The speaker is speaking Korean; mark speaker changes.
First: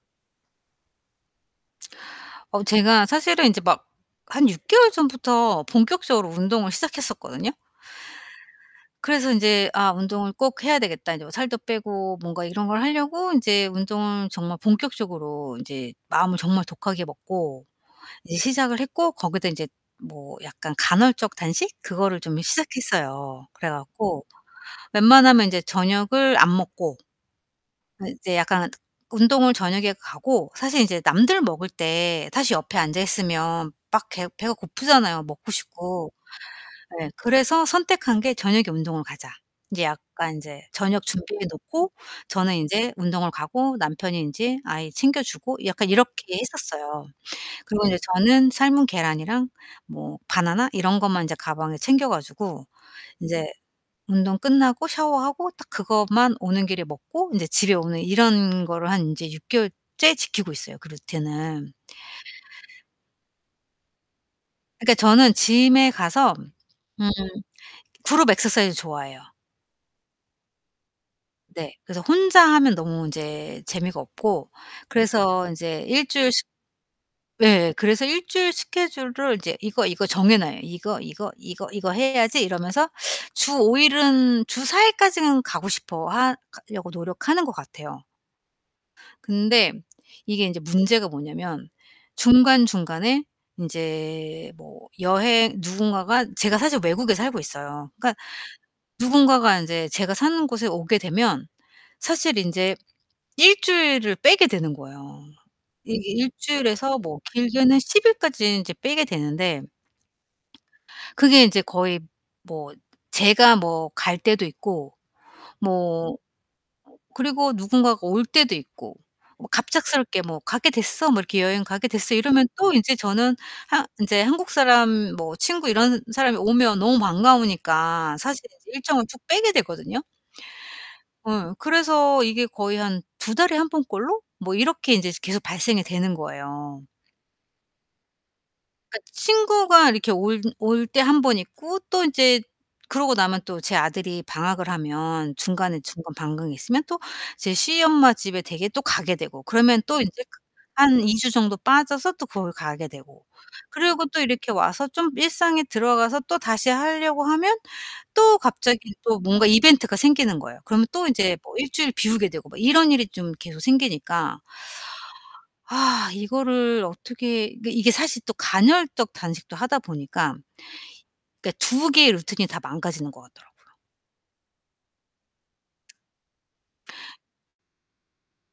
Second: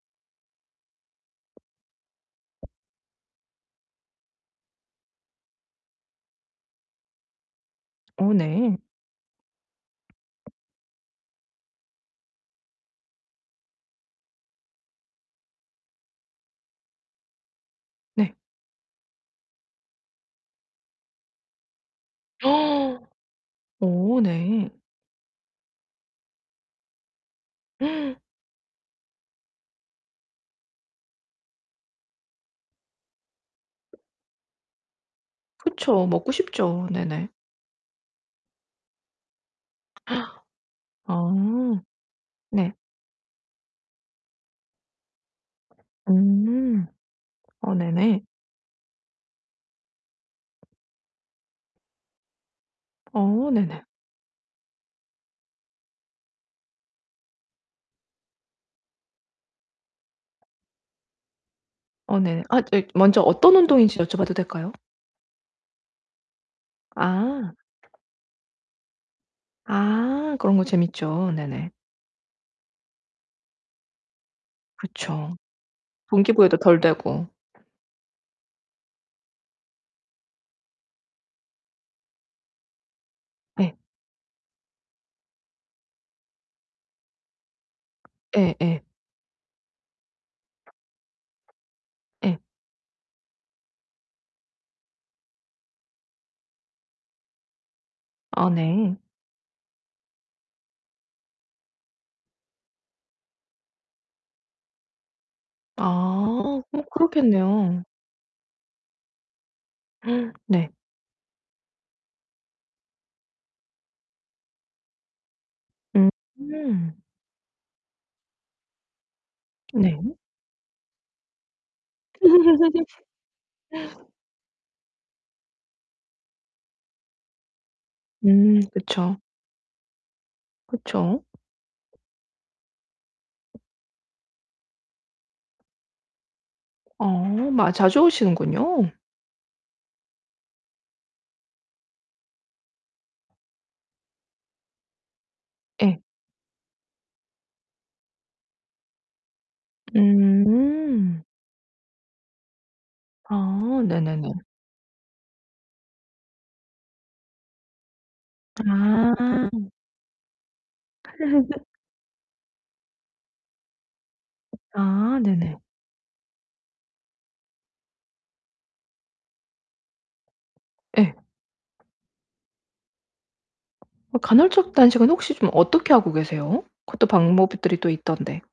Speaker 1: 어, 제가 사실은 인제 막 한 6 개월 전부터 본격적으로 운동을 시작했었거든요.
Speaker 2: 어 네.
Speaker 1: 그래서 인제 '아 운동을 꼭 해야 되겠다. 인제 뭐 살도 빼고.' 뭔가 이런 걸 하려고 인제 운동을 정말 본격적으로 인제 마음을 정말 독하게 먹고
Speaker 2: 네.
Speaker 1: 이제 시작을 했고 거기다 인제 뭐 약간 간헐적 단식? 그거를 좀 시작했어요. 그래
Speaker 2: 어,
Speaker 1: 갖고
Speaker 2: 네.
Speaker 1: 웬만하면 인제 저녁을 안 먹고 네, 이제 약간 운동을 저녁에 가고 사실 인제 남들 먹을 때에 사실 옆에 앉아 있으면 막 개 배가 고프잖아요 먹고
Speaker 2: 그쵸,
Speaker 1: 싶고.
Speaker 2: 먹고 싶죠.
Speaker 1: 예.
Speaker 2: 네네.
Speaker 1: 그래서 선택한 게 저녁에 운동을 가자. 이제 약간 인제 저녁 준비해
Speaker 2: 아.
Speaker 1: 놓고 저는
Speaker 2: 네.
Speaker 1: 인제 운동을 가고 남편이 인제 아이 챙겨주고 약간 이렇게
Speaker 2: 음.
Speaker 1: 했었어요.
Speaker 2: 어,
Speaker 1: 그리고 이제
Speaker 2: 네네.
Speaker 1: 저는 삶은 계란이랑 뭐 바나나 이런 것만 인제 가방에 챙겨 가지고 인제
Speaker 2: 어, 네네.
Speaker 1: 운동 끝나고 샤워하고 딱 그것만 오는 길에 먹고 인제 집에 오는 이런 거를 한 인제 6 개월째 지키고 있어요, 그 루틴을.
Speaker 2: 어, 네네. 아 저기 먼저 어떤 운동인지 여쭤봐도 될까요?
Speaker 1: 그니까 저는 gym에 가서 음,
Speaker 2: 아.
Speaker 1: 그룹 액서사이즈 좋아해요.
Speaker 2: 아, 그런 거 재밌죠. 네네.
Speaker 1: 네. 그래서 혼자 하면 너무 인제 재미가 없고
Speaker 2: 그쵸.
Speaker 1: 그래서 인제 1 주일씩
Speaker 2: 동기부여도 덜 되고.
Speaker 1: 예예, 그래서 1 주일 스케줄을 이제 이거, 이거 정해 놔요. '이거, 이거, 이거, 이거 해야지.' 이러면서 주
Speaker 2: 예.
Speaker 1: 5 일은 주 4 일까지는 가고 싶어하 가려고 노력하는 것 같아요.
Speaker 2: 예 예.
Speaker 1: 근데 이게 인제 문제가 뭐냐면
Speaker 2: 예.
Speaker 1: 중간중간에 인제 뭐 여행 누군가가 제가 사실 외국에 살고 있어요. 그러니까
Speaker 2: 아, 네.
Speaker 1: 누군가가 인제 제가 사는 곳에 오게 되면 사실 인제 1 주일을 빼게 되는 거예요. 이게 1
Speaker 2: 아, 뭐
Speaker 1: 주일에서 뭐 길게는
Speaker 2: 그렇겠네요.
Speaker 1: 10일까지 인제 빼게 되는데
Speaker 2: 네.
Speaker 1: 그게 인제 거의 뭐 제가 뭐 갈 때도 있고 뭐
Speaker 2: 음.
Speaker 1: 그리고 누군가가 올 때도 있고. 뭐
Speaker 2: 네.
Speaker 1: 갑작스럽게 뭐 "가게 됐어. 뭐 이렇게 여행 가게 됐어." 이러면 또 인제 저는 한 인제 한국 사람 뭐 친구 이런 사람이 오면 너무 반가우니까 사실
Speaker 2: 음,
Speaker 1: 이제 일정을 쭉
Speaker 2: 그쵸.
Speaker 1: 빼게 되거든요.
Speaker 2: 그쵸.
Speaker 1: 어, 그래서 이게 거의 한 2 달에 1 번 꼴로 뭐 이렇게 인제 계속 발생이 되는 거예요.
Speaker 2: 어, 마 자주 오시는군요.
Speaker 1: 그니까 친구가 이렇게 올 올 때 1 번 있고 또 인제 그러고 나면 또 제 아들이 방학을 하면 중간에
Speaker 2: 예.
Speaker 1: 중간 방학이 있으면 또 제 시엄마 집에 댁에 또 가게 되고. 그러면 또 인제 그 한 2
Speaker 2: 음.
Speaker 1: 주 정도 빠져서 또 거기 가게 되고.
Speaker 2: 아,
Speaker 1: 그리고 또
Speaker 2: 네네네.
Speaker 1: 이렇게 와서 좀 일상에 들어가서 또 다시 하려고 하면 또 갑자기 또 뭔가
Speaker 2: 아.
Speaker 1: 이벤트가 생기는 거예요. 그러면 또 인제 뭐 1 주일 비우게 되고 막 이런 일이 좀 계속 생기니까
Speaker 2: 아, 네네.
Speaker 1: 아 이거를 어떻게 그러니까 이게 사실 또 간헐적 단식도 하다 보니까
Speaker 2: 예.
Speaker 1: 그니까 2 개의 루틴이 다 망가지는 것 같더라고요.
Speaker 2: 어, 간헐적 단식은 혹시 좀 어떻게 하고 계세요? 그것도 방법이 들이 또 있던데.